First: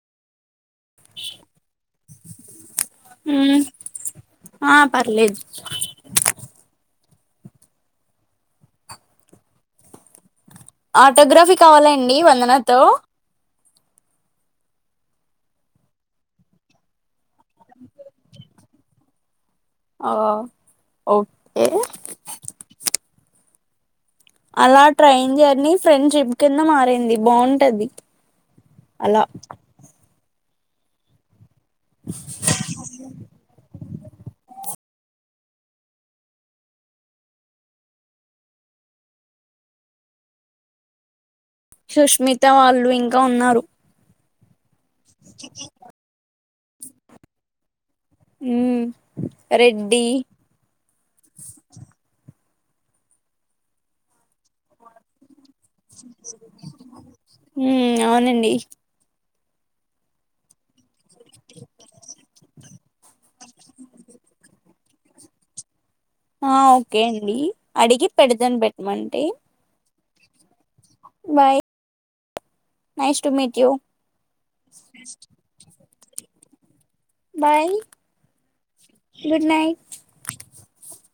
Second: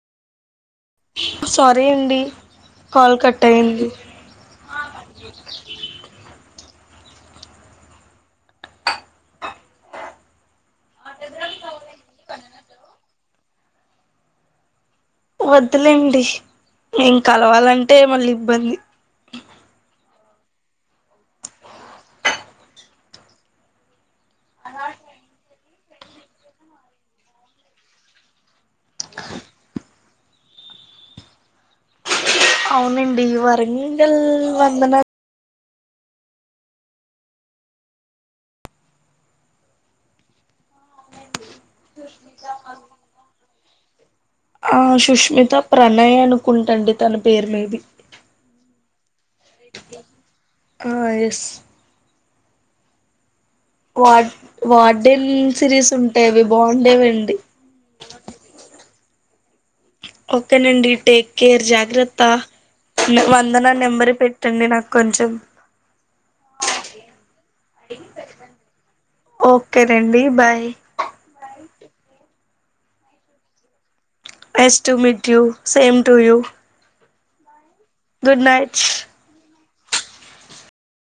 sorry అండి call cut మ్మ్ అయింది ఆ పర్లేదు ఆటోగ్రఫీ కావాలండి వందనతో వదులేండి మేం కలవాలంటే మళ్ళీ ఇబ్బంది ఆ ఓకే అలా ట్రైన్ జర్ని ఫ్రెండ్ ట్రిప్ కింద మారింది బాగుంటది అల అవునండి వరంగల్ వందన సుష్మిత వాళ్ళు ఇంకా ఉన్నారు ఆ సుష్మిత, ప్రణయ్ అనుకుంటాండి తన పేరు మేబి ఊ రెడ్డి ఆ ఎస్ వా వాడిల్ సిరీస్ ఉంటాయివి బాగుండేవి అండి మ్మ్ అవునండి ఓకేనండి టేక్ కేర్ జాగ్రత్త వందనా నెంబర్ పెట్టండి నాకు కొంచం ఆ ఓకే అండి అడిగి పెడదని పెట్టమంటే ఒకే అండి bye bye nice to meet you nice to meet you same to you bye good night good night